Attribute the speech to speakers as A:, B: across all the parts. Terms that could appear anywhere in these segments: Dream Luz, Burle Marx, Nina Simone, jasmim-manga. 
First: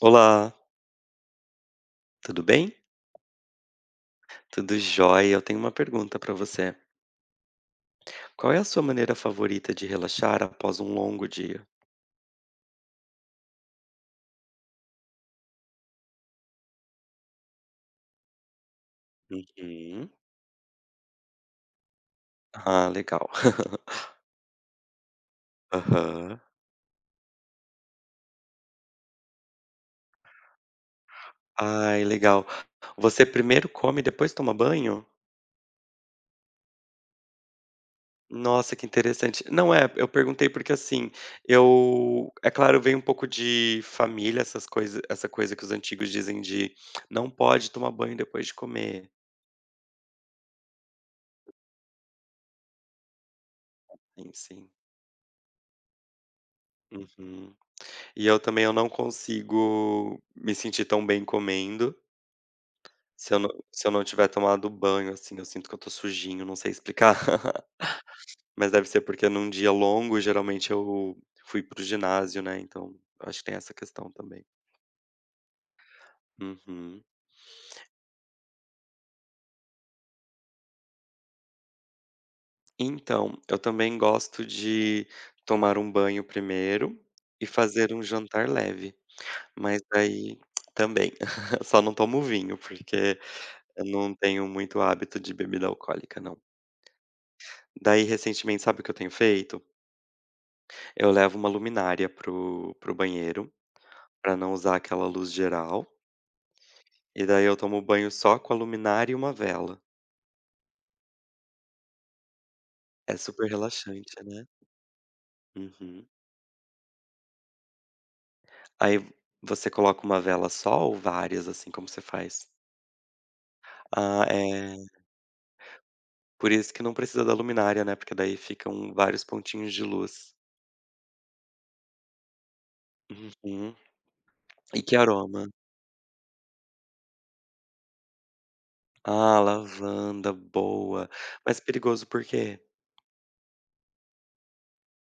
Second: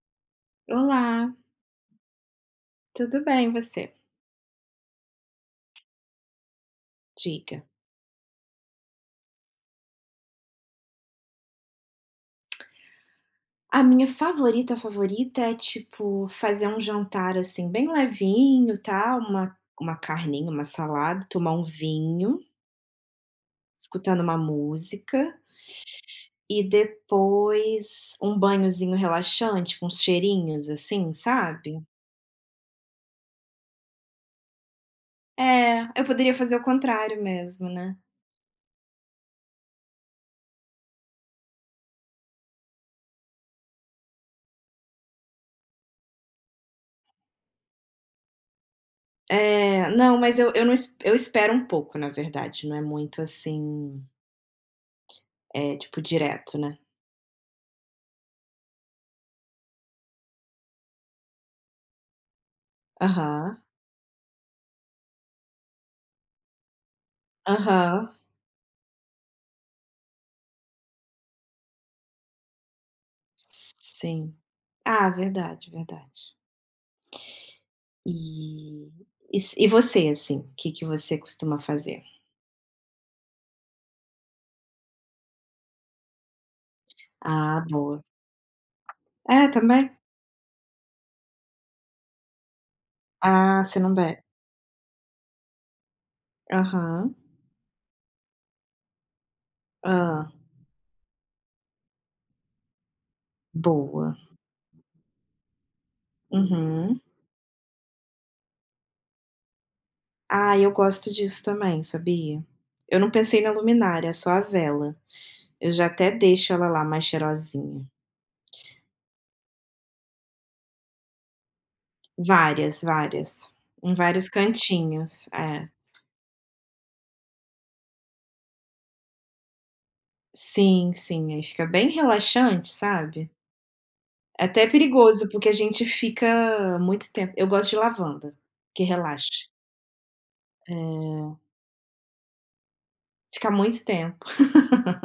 A: Olá,
B: Olá,
A: tudo bem?
B: tudo bem você?
A: Tudo jóia. Eu tenho uma pergunta para você.
B: Diga.
A: Qual é a sua maneira favorita de relaxar após um longo dia?
B: A minha favorita, favorita é, tipo, fazer um jantar, assim, bem levinho, tal, uma
A: Uhum.
B: carninha, uma salada, tomar um vinho,
A: Ah, legal.
B: escutando uma música
A: Aham.
B: e depois um banhozinho relaxante com uns cheirinhos, assim, sabe?
A: Ai, legal. Você primeiro come e depois toma banho?
B: É, eu poderia fazer o contrário mesmo, né.
A: Nossa, que interessante. Não é, eu perguntei porque assim, eu, é claro, vem um pouco de família, essas coisas, essa coisa que os antigos dizem de não pode tomar banho depois de comer.
B: É, não, mas eu não es eu espero um pouco, na verdade, não é muito assim,
A: Sim, sim.
B: é tipo, direto, né.
A: Uhum. E eu também eu não consigo me sentir tão bem comendo,
B: Aham,
A: se eu não tiver tomado banho, assim, eu sinto que eu tô sujinho, não sei explicar.
B: aham.
A: Mas deve ser porque num dia longo, geralmente eu fui para o ginásio, né, então acho que tem essa questão
B: Sim.
A: também.
B: Ah, verdade, verdade.
A: Uhum.
B: E e você, assim, o que que você costuma fazer?
A: Então, eu também gosto de tomar um banho primeiro e
B: Ah,
A: fazer
B: boa.
A: um jantar leve,
B: É,
A: mas
B: também?
A: aí também, só não tomo vinho, porque
B: Ah, você
A: eu
B: não
A: não
B: bebe.
A: tenho muito hábito de bebida alcoólica, não.
B: Aham.
A: Daí, recentemente, sabe o que eu tenho feito?
B: Hã.
A: Eu levo uma luminária pro banheiro,
B: Boa.
A: pra não usar aquela luz geral,
B: Uhum.
A: e daí eu tomo banho só com a luminária e uma vela.
B: Ah, eu gosto disso também, sabia? Eu não
A: É
B: pensei na
A: super
B: luminária, é
A: relaxante,
B: só a
A: né.
B: vela. Eu já
A: Uhum.
B: até deixo ela lá mais cheirosinha.
A: Aí você coloca uma vela só ou várias, assim, como você faz?
B: Várias, várias. Em
A: Ah,
B: vários
A: é.
B: cantinhos. É.
A: Por isso que não precisa da luminária, né, porque daí ficam vários pontinhos de luz.
B: Sim, sim, aí fica bem relaxante, sabe?
A: Uhum.
B: É até
A: E que
B: perigoso,
A: aroma?
B: porque a gente fica muito tempo eu gosto de lavanda, que relaxa.
A: Ah, lavanda, boa. Mas perigoso por quê?
B: Fica muito tempo.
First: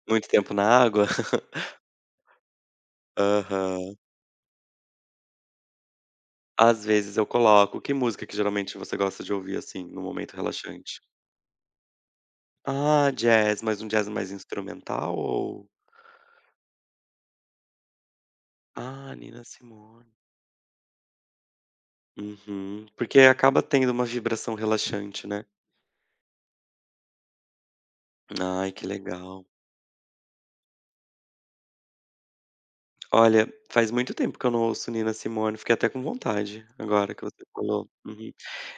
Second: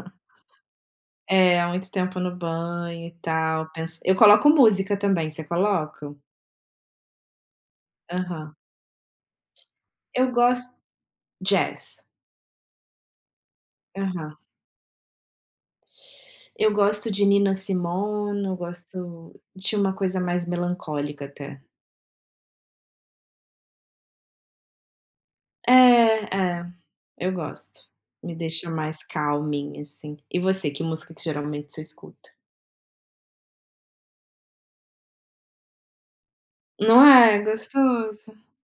A: Muito tempo na água?
B: É, há muito tempo no banho e tal,
A: Aham.
B: pensa eu coloco música também, você coloca?
A: Às vezes eu coloco. Que música que
B: Aham.
A: geralmente você gosta de ouvir, assim, no
B: Eu
A: momento
B: gosto
A: relaxante?
B: jazz.
A: Ah, jazz, mas um jazz mais
B: Aham.
A: instrumental ou...
B: Eu gosto de Nina Simone, eu
A: Ah,
B: gosto
A: Nina
B: de uma
A: Simone.
B: coisa mais melancólica até.
A: Uhum. Porque acaba tendo uma vibração relaxante, né.
B: É, é, eu gosto. Me deixa
A: Ai, que
B: mais
A: legal.
B: calminha, assim. E você, que música que geralmente você escuta?
A: Olha, faz muito tempo que eu não ouço Nina Simone, fiquei até com vontade
B: Não
A: agora que
B: é?
A: você falou.
B: Gostoso.
A: Uhum.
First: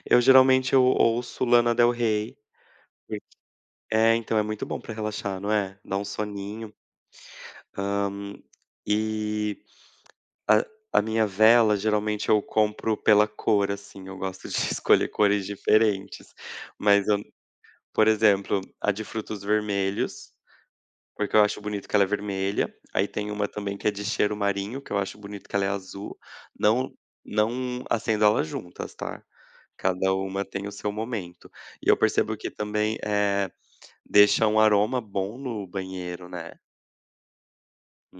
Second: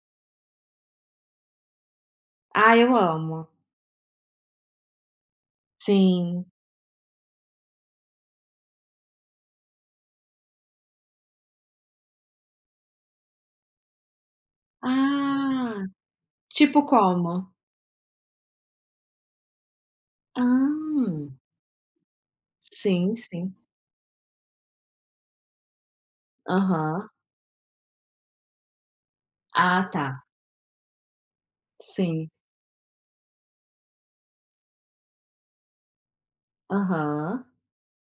A: Eu geralmente eu ouço Lana Del Rey.
B: Ah, eu amo.
A: É, então é muito bom pra relaxar, não é? Dá um
B: Sim.
A: soninho. Hã, e A a minha vela, geralmente, eu compro pela cor, assim, eu gosto de escolher cores
B: Ah,
A: diferentes.
B: tipo
A: Mas eu
B: como?
A: Por exemplo, a de frutos vermelhos,
B: Ah,
A: porque eu acho bonito que ela é vermelha. Aí
B: sim,
A: tem uma
B: sim.
A: também que é de cheiro marinho, que eu acho bonito que ela é azul. Não
B: Aham.
A: não acendo elas juntas, tá.
B: Ah, tá.
A: Cada uma tem o seu momento. E eu
B: Sim.
A: percebo que também, é, deixa um aroma bom no banheiro, né.
B: Aham.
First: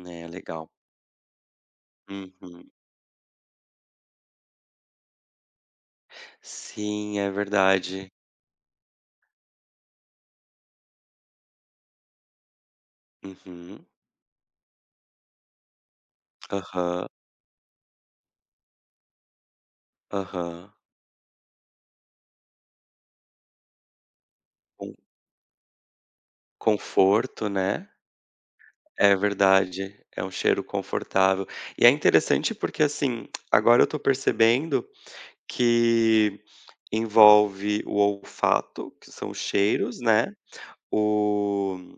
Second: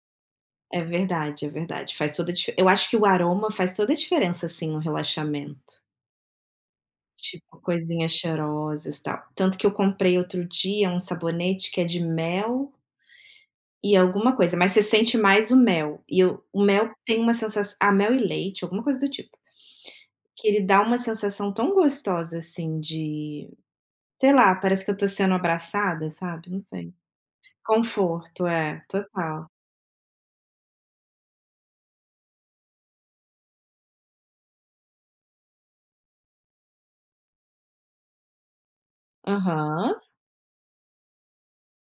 A: É, legal.
B: É verdade, é verdade. Faz toda a dife eu
A: Uhum.
B: acho que o aroma faz toda a diferença, assim, no relaxamento.
A: Sim, é
B: Tipo,
A: verdade.
B: coisinhas cheirosas, e tal. Tanto que eu comprei outro dia um sabonete que é de mel
A: Uhum.
B: e alguma coisa, mas você sente mais o mel, e eu o mel
A: Aham,
B: tem uma sensação ah, mel e leite, alguma coisa do tipo, que ele
A: aham.
B: dá uma sensação tão gostosa, assim, de sei lá, parece que
A: Com
B: eu tô sendo abraçada, sabe, não sei.
A: conforto, né.
B: Conforto, é,
A: É
B: total.
A: verdade, é um cheiro confortável. E é interessante porque, assim, agora eu tô percebendo que envolve o olfato, que são os
B: Aham.
A: cheiros, né, o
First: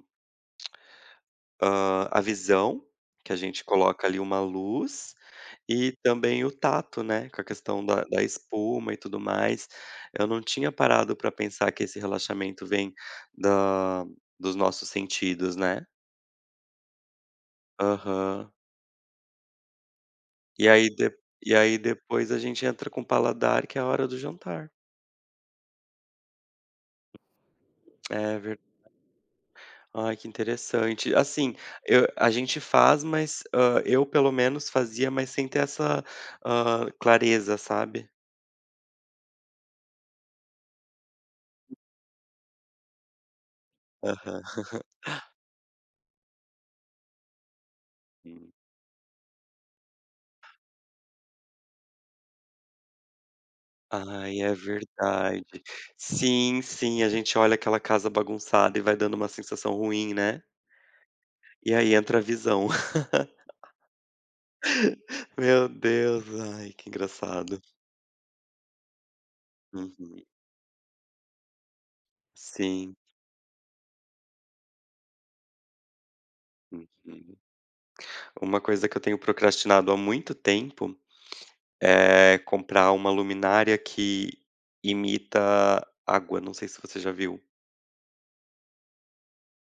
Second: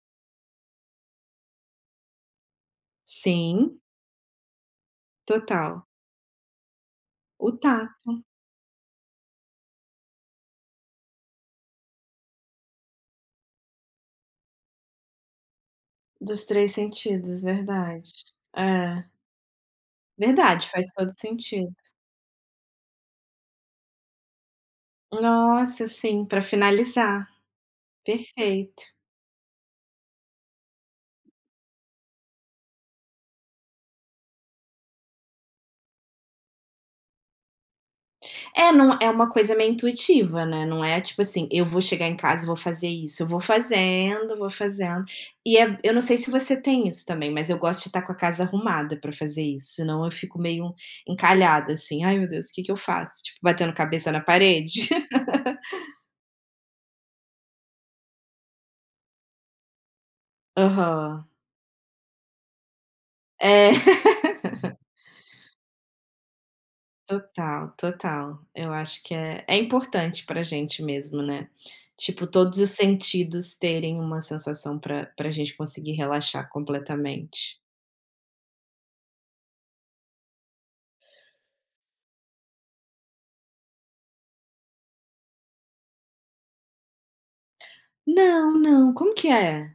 A: A visão, que a gente
B: Sim,
A: coloca ali uma luz,
B: total.
A: e também o tato, né, com a
B: O
A: questão
B: tato,
A: da espuma e tudo mais. Eu não tinha parado para pensar que esse relaxamento vem da dos nossos sentidos, né.
B: dos 3 sentidos, verdade.
A: Aham.
B: É, verdade,
A: E
B: faz
A: aí de
B: todo
A: e
B: sentido.
A: aí depois a gente entra com o paladar, que é a hora do jantar.
B: Nossa, sim, pra finalizar,
A: É verdade,
B: perfeito.
A: ai, que interessante. Assim, eu a gente faz, mas, eu pelo menos fazia, mas sem ter essa, clareza, sabe.
B: É, não é uma coisa meio intuitiva, né, não é tipo assim: "Eu vou chegar em casa e vou fazer isso", eu vou fazendo,
A: Aham.
B: vou fazendo. E é eu não sei se você tem isso também, mas eu gosto de estar com a casa arrumada para fazer isso, senão eu fico meio encalhada, assim: "Ai meu Deus, o que que eu faço?", tipo, batendo cabeça na
A: Ai, é
B: parede.
A: verdade. Sim, sim, a gente olha aquela casa bagunçada e vai dando uma sensação ruim, né.
B: Aham.
A: E aí entra a visão.
B: É.
A: Meu Deus, ai, que engraçado.
B: Total, total. Eu acho que é
A: Uhum.
B: importante pra gente mesmo, né. Tipo, todos os
A: Sim,
B: sentidos terem uma sensação pra gente conseguir relaxar
A: uhum.
B: completamente.
A: Uma coisa que eu tenho procrastinado há muito tempo é comprar uma luminária que imita água, não sei se você já viu.
B: Não, não, como que é?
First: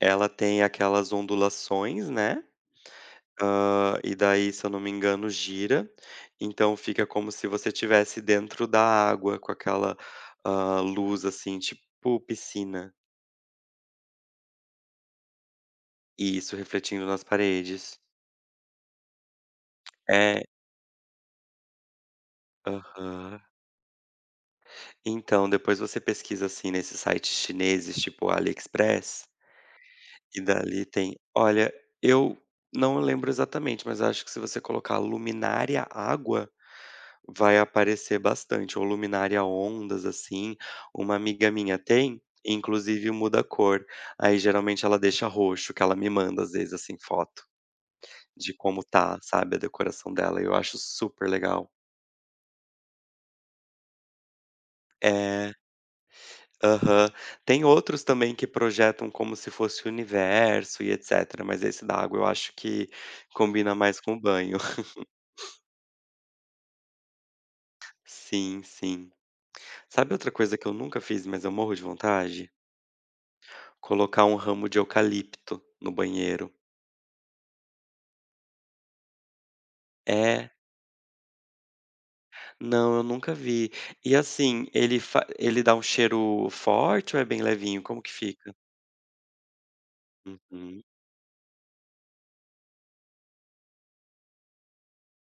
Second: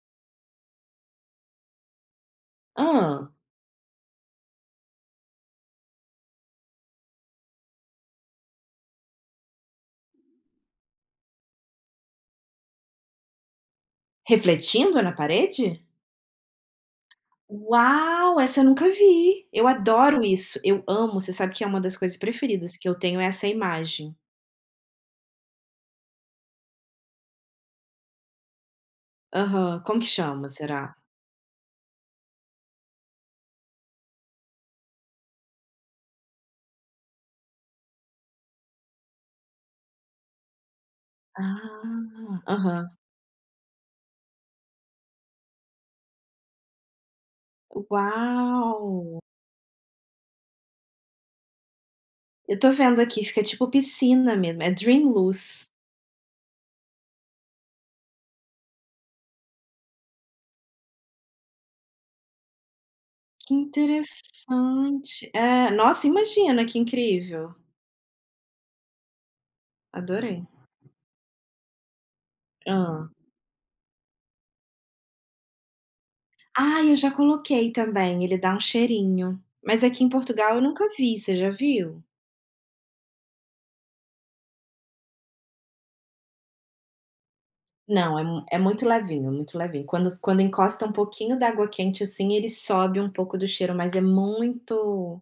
A: Ela tem aquelas ondulações, né.
B: Ah,
A: E daí, se eu não me engano, gira, então fica como se você estivesse dentro da água com aquela, luz, assim, tipo piscina.
B: refletindo na parede?
A: Isso, refletindo nas paredes.
B: Uau, essa eu nunca vi. Eu adoro
A: É,
B: isso, eu amo, você sabe que é uma das coisas preferidas que eu tenho é
A: aham.
B: essa imagem.
A: Então, depois você pesquisa, assim, nesses sites chineses, tipo AliExpress,
B: Aham. Como que
A: e
B: chama,
A: dali
B: será?
A: tem... olha, eu não lembro exatamente, mas acho que se você colocar luminária água, vai aparecer bastante, ou luminária a ondas, assim. Uma amiga minha tem,
B: Ah, aham.
A: inclusive muda a cor. Aí geralmente ela deixa roxo, que ela me manda às vezes, assim, foto de como
B: Uau!
A: tá, sabe, a decoração dela, e eu acho super legal.
B: Eu tô vendo aqui, fica tipo piscina mesmo, é Dream
A: É,
B: Luz.
A: aham. Tem outros também que projetam como se fosse o universo e etcétera, mas esse da água eu acho que
B: Que
A: combina mais com o banho.
B: interessante. É, nossa, imagina que incrível.
A: Sim, sim. Sabe outra
B: Adorei.
A: coisa que eu nunca fiz, mas eu morro de vontade?
B: Ah.
A: Colocar um ramo de eucalipto no banheiro.
B: Ah, eu já coloquei também, ele dá um cheirinho. Mas aqui em
A: É.
B: Portugal eu nunca vi, você já viu?
A: Não, eu nunca vi. E assim, ele dá um cheiro forte ou é bem levinho? Como que
B: Não, é mu
A: fica?
B: é muito levinho, muito levinho. Quando
A: Uhum.
B: encosta um pouquinho da água quente, assim, ele sobe um pouco do cheiro, mas é muito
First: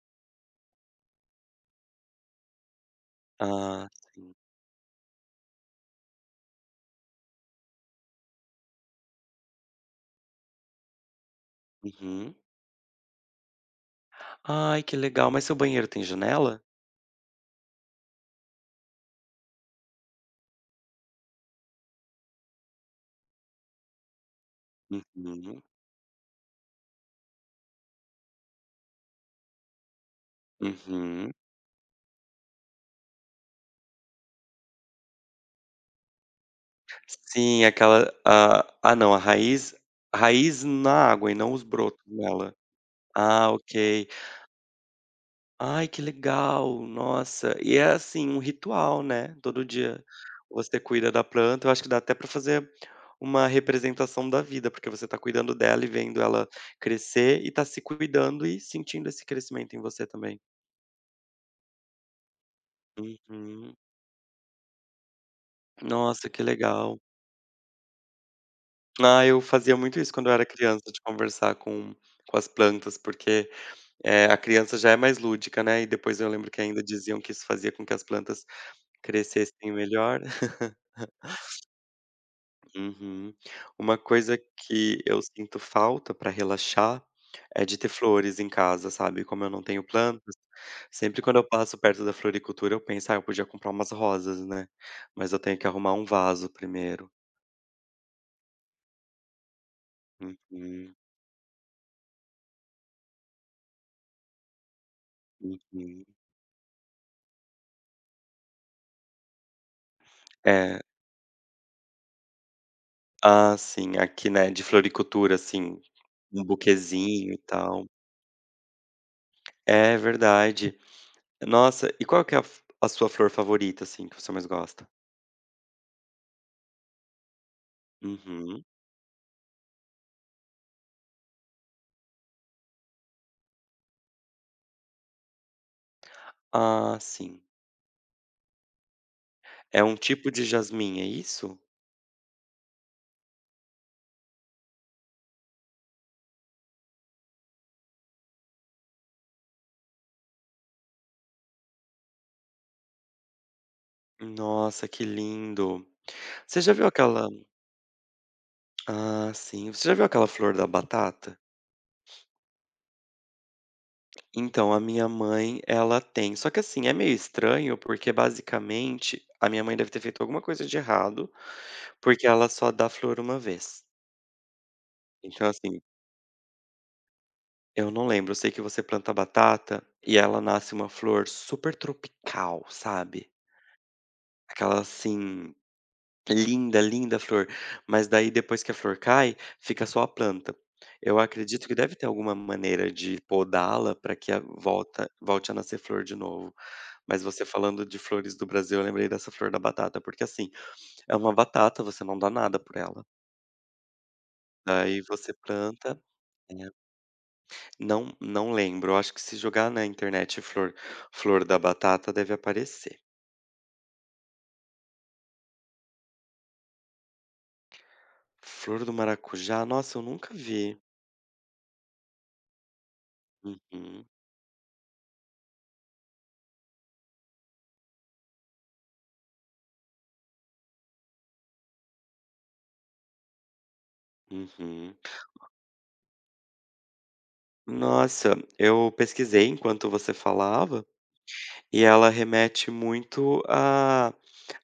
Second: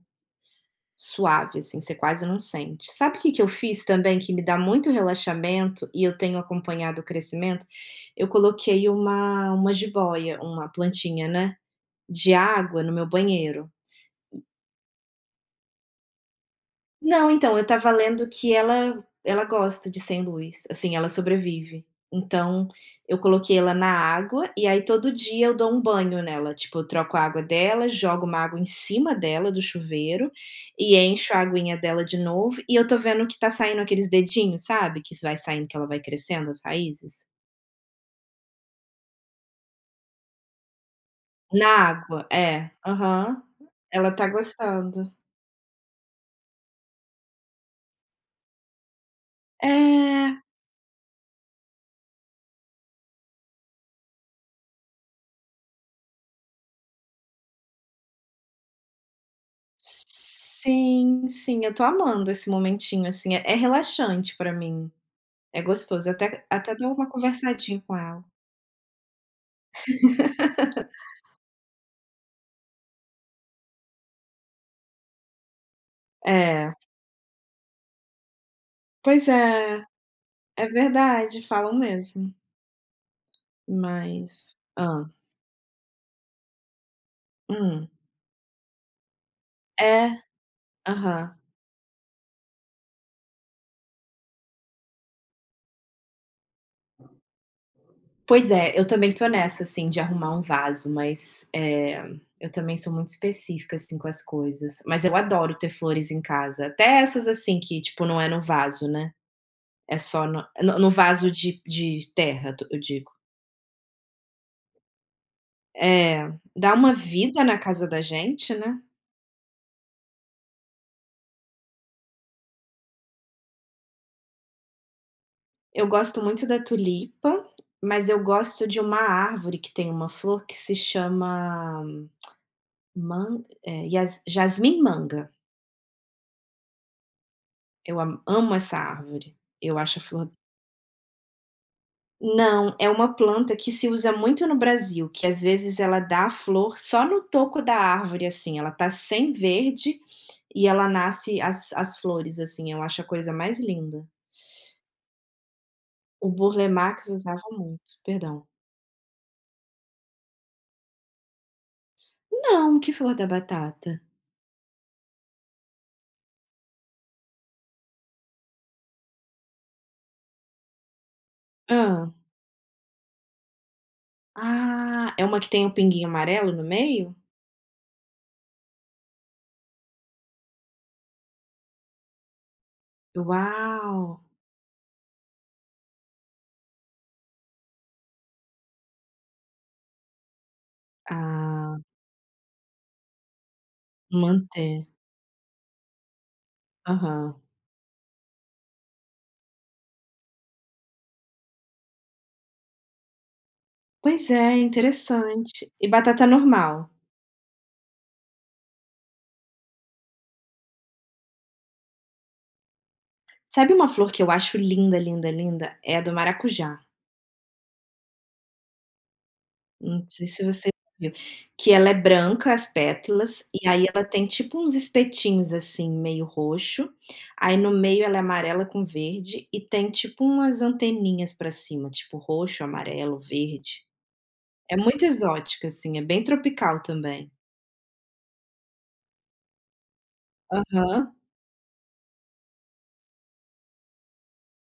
B: suave, assim, você quase não sente. Sabe o que que eu fiz
A: Ah,
B: também que
A: sim.
B: me dá muito relaxamento e eu tenho acompanhado o crescimento? Eu coloquei uma jiboia, uma plantinha, né, de
A: Uhum.
B: água no meu banheiro.
A: Ai, que legal. Mas seu banheiro tem janela?
B: Não, então, eu estava lendo que ela gosta de sem luz, assim, ela sobrevive. Então, eu coloquei ela na água e aí todo dia eu
A: Uhum.
B: dou um banho nela, tipo, eu troco a água dela, jogo uma água em cima dela do chuveiro e
A: Uhum.
B: encho a aguinha dela de novo e eu tô vendo que tá saindo aqueles dedinhos, sabe, que vai saindo, que ela vai crescendo as raízes?
A: Sim, aquela... não, a raiz, raiz na água e não os
B: Na
A: brotos
B: água,
A: nela.
B: é. Aham.
A: Ah, ok.
B: Ela tá gostando.
A: Ai, que legal, nossa. E é, assim, um ritual, né, todo dia
B: É.
A: você cuida da planta, eu acho que dá até pra fazer uma representação da vida, porque você tá cuidando dela e vendo ela crescer e tá se cuidando e sentindo esse crescimento em você também.
B: Sim, sim, eu tô amando esse momentinho, assim, é
A: Uhum.
B: relaxante pra mim, é gostoso, eu
A: Nossa, que
B: até dou
A: legal.
B: uma conversadinha com ela.
A: Ah, eu fazia muito isso quando eu era criança, de conversar com as plantas, porque, a criança já é mais lúdica, né, e depois eu lembro que
B: É,
A: ainda diziam que isso fazia com que as plantas
B: pois
A: crescessem
B: é,
A: melhor.
B: é verdade, falam mesmo,
A: Uhum. Uma
B: mas
A: coisa que eu sinto falta pra relaxar é de ter
B: hum,
A: flores em casa, sabe. Como eu não tenho
B: é,
A: plantas, sempre
B: aham.
A: quando eu passo perto da floricultura eu penso: "Ah, eu podia comprar umas rosas, né". Mas eu tenho que arrumar um vaso primeiro.
B: Pois é, eu também tô nessa, assim, de arrumar um vaso,
A: Uhum,
B: mas, eu também sou muito específica, assim, com as coisas, mas eu adoro ter
A: uhum.
B: flores em casa, até essas, assim, que, tipo, não é no vaso, né. É só no no
A: É.
B: no vaso de terra, to eu digo.
A: Ah, sim, aqui, né, de floricultura, assim,
B: É,
A: um
B: dá uma
A: buquezinho e
B: vida na
A: tal.
B: casa da gente, né.
A: É verdade. Nossa, e qual que é a sua flor favorita, assim, que você mais gosta?
B: Eu gosto muito da tulipa, mas eu
A: Uhum.
B: gosto de uma árvore que tem uma flor que se chama man eh, Yas jasmim-manga.
A: Ah, sim.
B: Eu am amo essa árvore. Eu
A: É um
B: acho a flor
A: tipo de jasmim, é isso?
B: não, é uma planta que se usa muito no Brasil, que às vezes ela dá a flor só no toco da árvore, assim, ela tá sem verde e ela nasce as as flores, assim, eu acho a coisa mais linda.
A: Nossa, que lindo.
B: O
A: Você
B: Burle
A: já viu
B: Marx
A: aquela
B: usava muito. Perdão.
A: ah, sim. Você já viu aquela flor da batata?
B: Não, que flor da batata?
A: Então, a minha mãe, ela tem. Só que, assim, é meio estranho, porque basicamente a minha mãe deve ter feito alguma coisa de errado,
B: Ah,
A: porque ela só dá flor uma vez.
B: ah, é uma
A: Então,
B: que tem o
A: assim,
B: pinguinho amarelo no meio?
A: eu não lembro. Eu sei que você planta batata e ela nasce uma flor super tropical, sabe?
B: Uau!
A: Aquela assim... linda, linda a flor, mas daí depois que a flor cai, fica só a planta. Eu acredito que
B: Ah,
A: deve ter alguma maneira de podá-la para que a
B: manter.
A: volta volte a nascer flor de novo. Mas
B: Aham.
A: você falando de flores do Brasil, eu lembrei dessa flor da batata, porque assim, é uma batata, você não dá nada por ela.
B: Pois é,
A: Daí você
B: interessante. E
A: planta
B: batata
A: É.
B: normal?
A: Não lembro, eu acho que se jogar na internet flor, flor da batata deve aparecer.
B: Sabe uma flor que eu acho linda, linda, linda? É a do maracujá,
A: Flor do maracujá, nossa, eu
B: não sei
A: nunca
B: se você
A: vi.
B: já viu, que ela é branca, as pétalas, e aí ela
A: Uhum,
B: tem tipo uns espetinhos, assim, meio roxo, aí no meio ela é amarela com verde e tem tipo umas anteninhas pra cima, tipo roxo, amarelo, verde. É
A: uhum.
B: muito exótica, assim, é bem tropical também.
A: Nossa, eu pesquisei enquanto você falava,
B: Aham.
A: e ela remete muito a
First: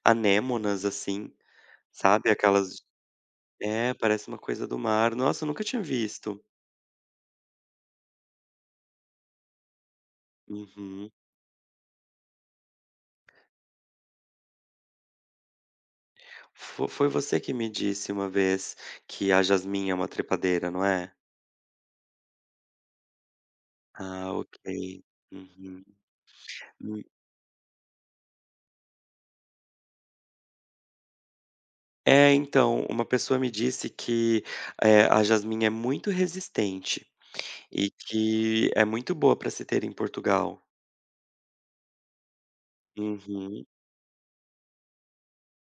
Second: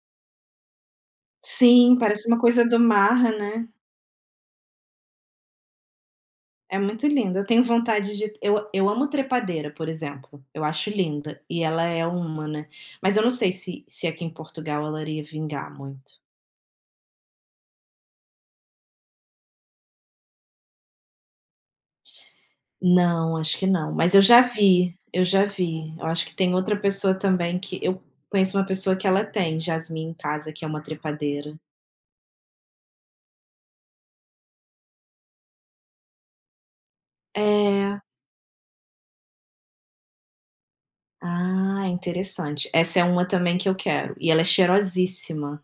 A: anêmonas, assim,
B: Sim, parece
A: sabe,
B: uma coisa do
A: aquelas...
B: mar, né.
A: é, parece uma coisa do mar. Nossa, eu nunca tinha visto.
B: É muito linda. Eu tenho vontade de eu amo trepadeira, por exemplo, eu acho
A: Uhum.
B: linda, e ela é uma, né. Mas eu não sei se aqui em Portugal ela iria vingar muito.
A: Fo Foi você que me disse uma vez que a jasmim é uma trepadeira, não é?
B: Não, acho que não, mas eu
A: Ah,
B: já
A: ok.
B: vi, eu já
A: Uhum.
B: vi. Eu acho que tem outra
A: Hum,
B: pessoa também que eu conheço uma pessoa que ela tem jasmim em casa, que é uma trepadeira.
A: é, então, uma pessoa me disse que, a jasmim é muito resistente e
B: É.
A: que é muito boa para se ter em Portugal.
B: Ah, interessante. Essa é uma também
A: Uhum.
B: que eu quero, e ela é cheirosíssima.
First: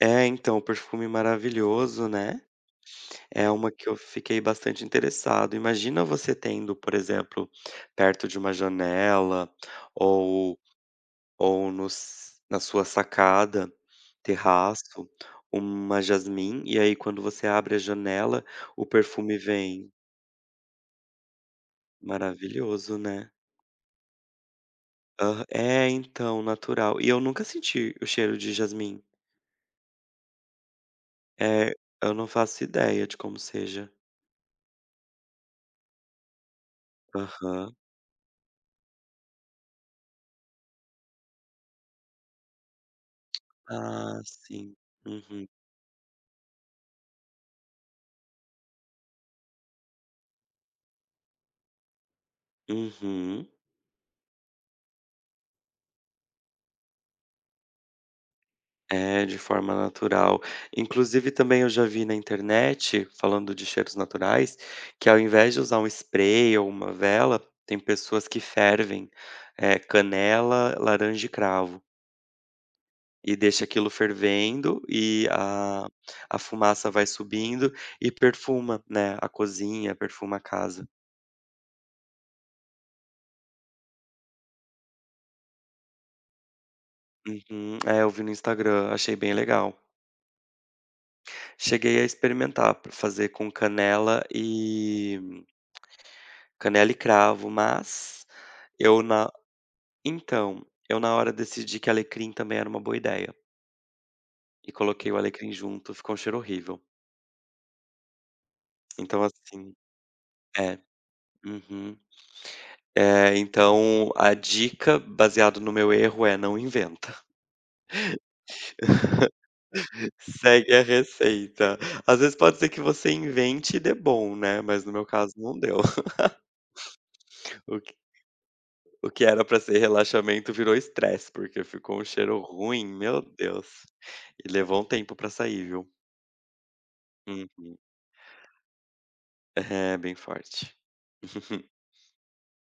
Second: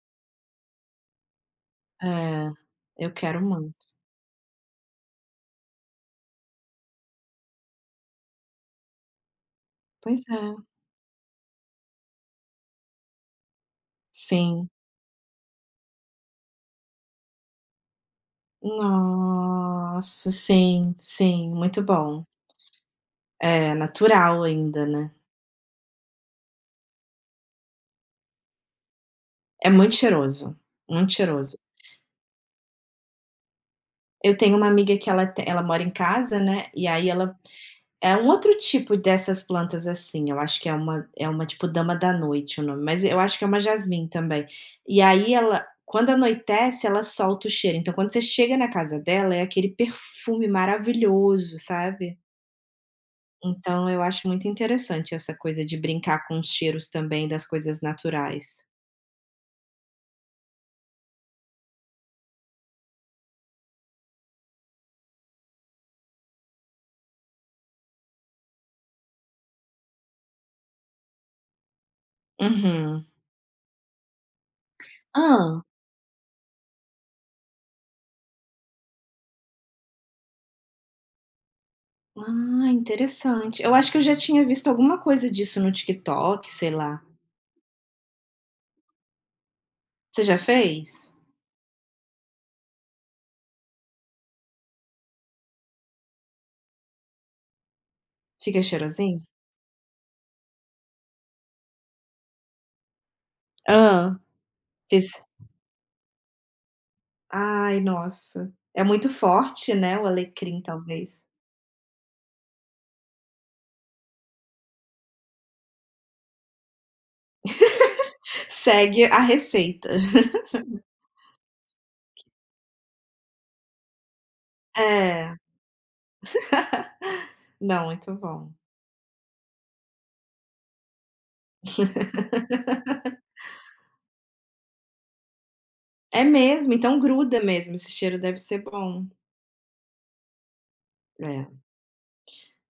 A: É, então, perfume maravilhoso, né.
B: É, eu quero
A: É uma
B: muito.
A: que eu fiquei bastante interessado. Imagina você tendo, por exemplo, perto de uma janela
B: Pois é,
A: ou ou nos na sua sacada,
B: sim.
A: terraço, uma jasmim, e aí quando você abre a janela, o perfume vem.
B: Nossa, sim, sim, muito bom.
A: Maravilhoso, né.
B: É, natural ainda, né.
A: Aham. É, então, natural. E eu nunca senti o cheiro de jasmim.
B: É muito cheiroso, muito cheiroso.
A: É, eu não faço ideia de como seja.
B: Eu tenho uma amiga que ela mora em casa, né, e aí ela
A: Aham.
B: é um outro tipo dessas plantas, assim, eu acho que é uma tipo dama da noite o nome, mas eu acho que é uma jasmim
A: Ah,
B: também.
A: sim.
B: E aí
A: Uhum.
B: ela quando anoitece, ela solta o cheiro, então quando você chega na casa dela, é aquele perfume maravilhoso, sabe?
A: Uhum.
B: Então eu acho muito interessante essa coisa de brincar com os cheiros também das coisas naturais.
A: É, de forma natural. Inclusive, também eu já vi na internet, falando de cheiros naturais, que ao invés de usar um spray ou uma vela, tem pessoas que fervem, canela, laranja e cravo.
B: Uhum.
A: E deixa aquilo fervendo e
B: Hã.
A: a fumaça vai subindo e perfuma, né? A cozinha, perfuma a casa.
B: Ah, interessante. Eu acho que eu já tinha visto alguma coisa disso no TikTok, sei lá.
A: Uhum. É, eu vi no Instagram, achei bem legal.
B: Você já fez?
A: Cheguei a experimentar pra fazer com canela e... canela e cravo, mas
B: Fica
A: eu
B: cheirosinho?
A: na então, eu na hora decidi que alecrim também era uma boa ideia,
B: Hã.
A: e coloquei
B: Fiz
A: o alecrim junto, ficou um cheiro horrível.
B: ai, nossa. É muito
A: Então
B: forte,
A: assim...
B: né, o alecrim
A: é,
B: talvez.
A: uhum. Então a dica, baseado no meu erro, é: não inventa.
B: Segue a receita.
A: Segue a receita. Às vezes pode ser que você invente e dê bom, né, mas no meu caso
B: É.
A: não deu. O
B: Não,
A: que
B: muito bom.
A: o que era pra ser relaxamento virou estresse, porque ficou um cheiro ruim, meu Deus. E levou um tempo pra sair, viu.
B: É mesmo, então gruda mesmo,
A: Uhum.
B: esse cheiro deve ser bom.
A: É, bem forte.
B: É.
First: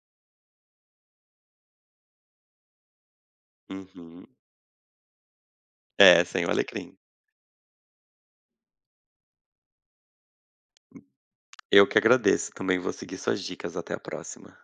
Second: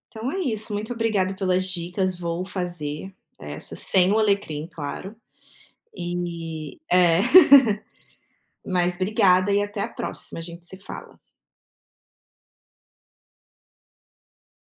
B: Então é isso, muito obrigada pelas dicas, vou fazer essa, sem o
A: Uhum.
B: alecrim, claro.
A: É, sem o
B: E
A: alecrim.
B: é. Mas obrigada e até a próxima, a gente se fala.
A: Eu que agradeço, também vou seguir suas dicas, até a próxima.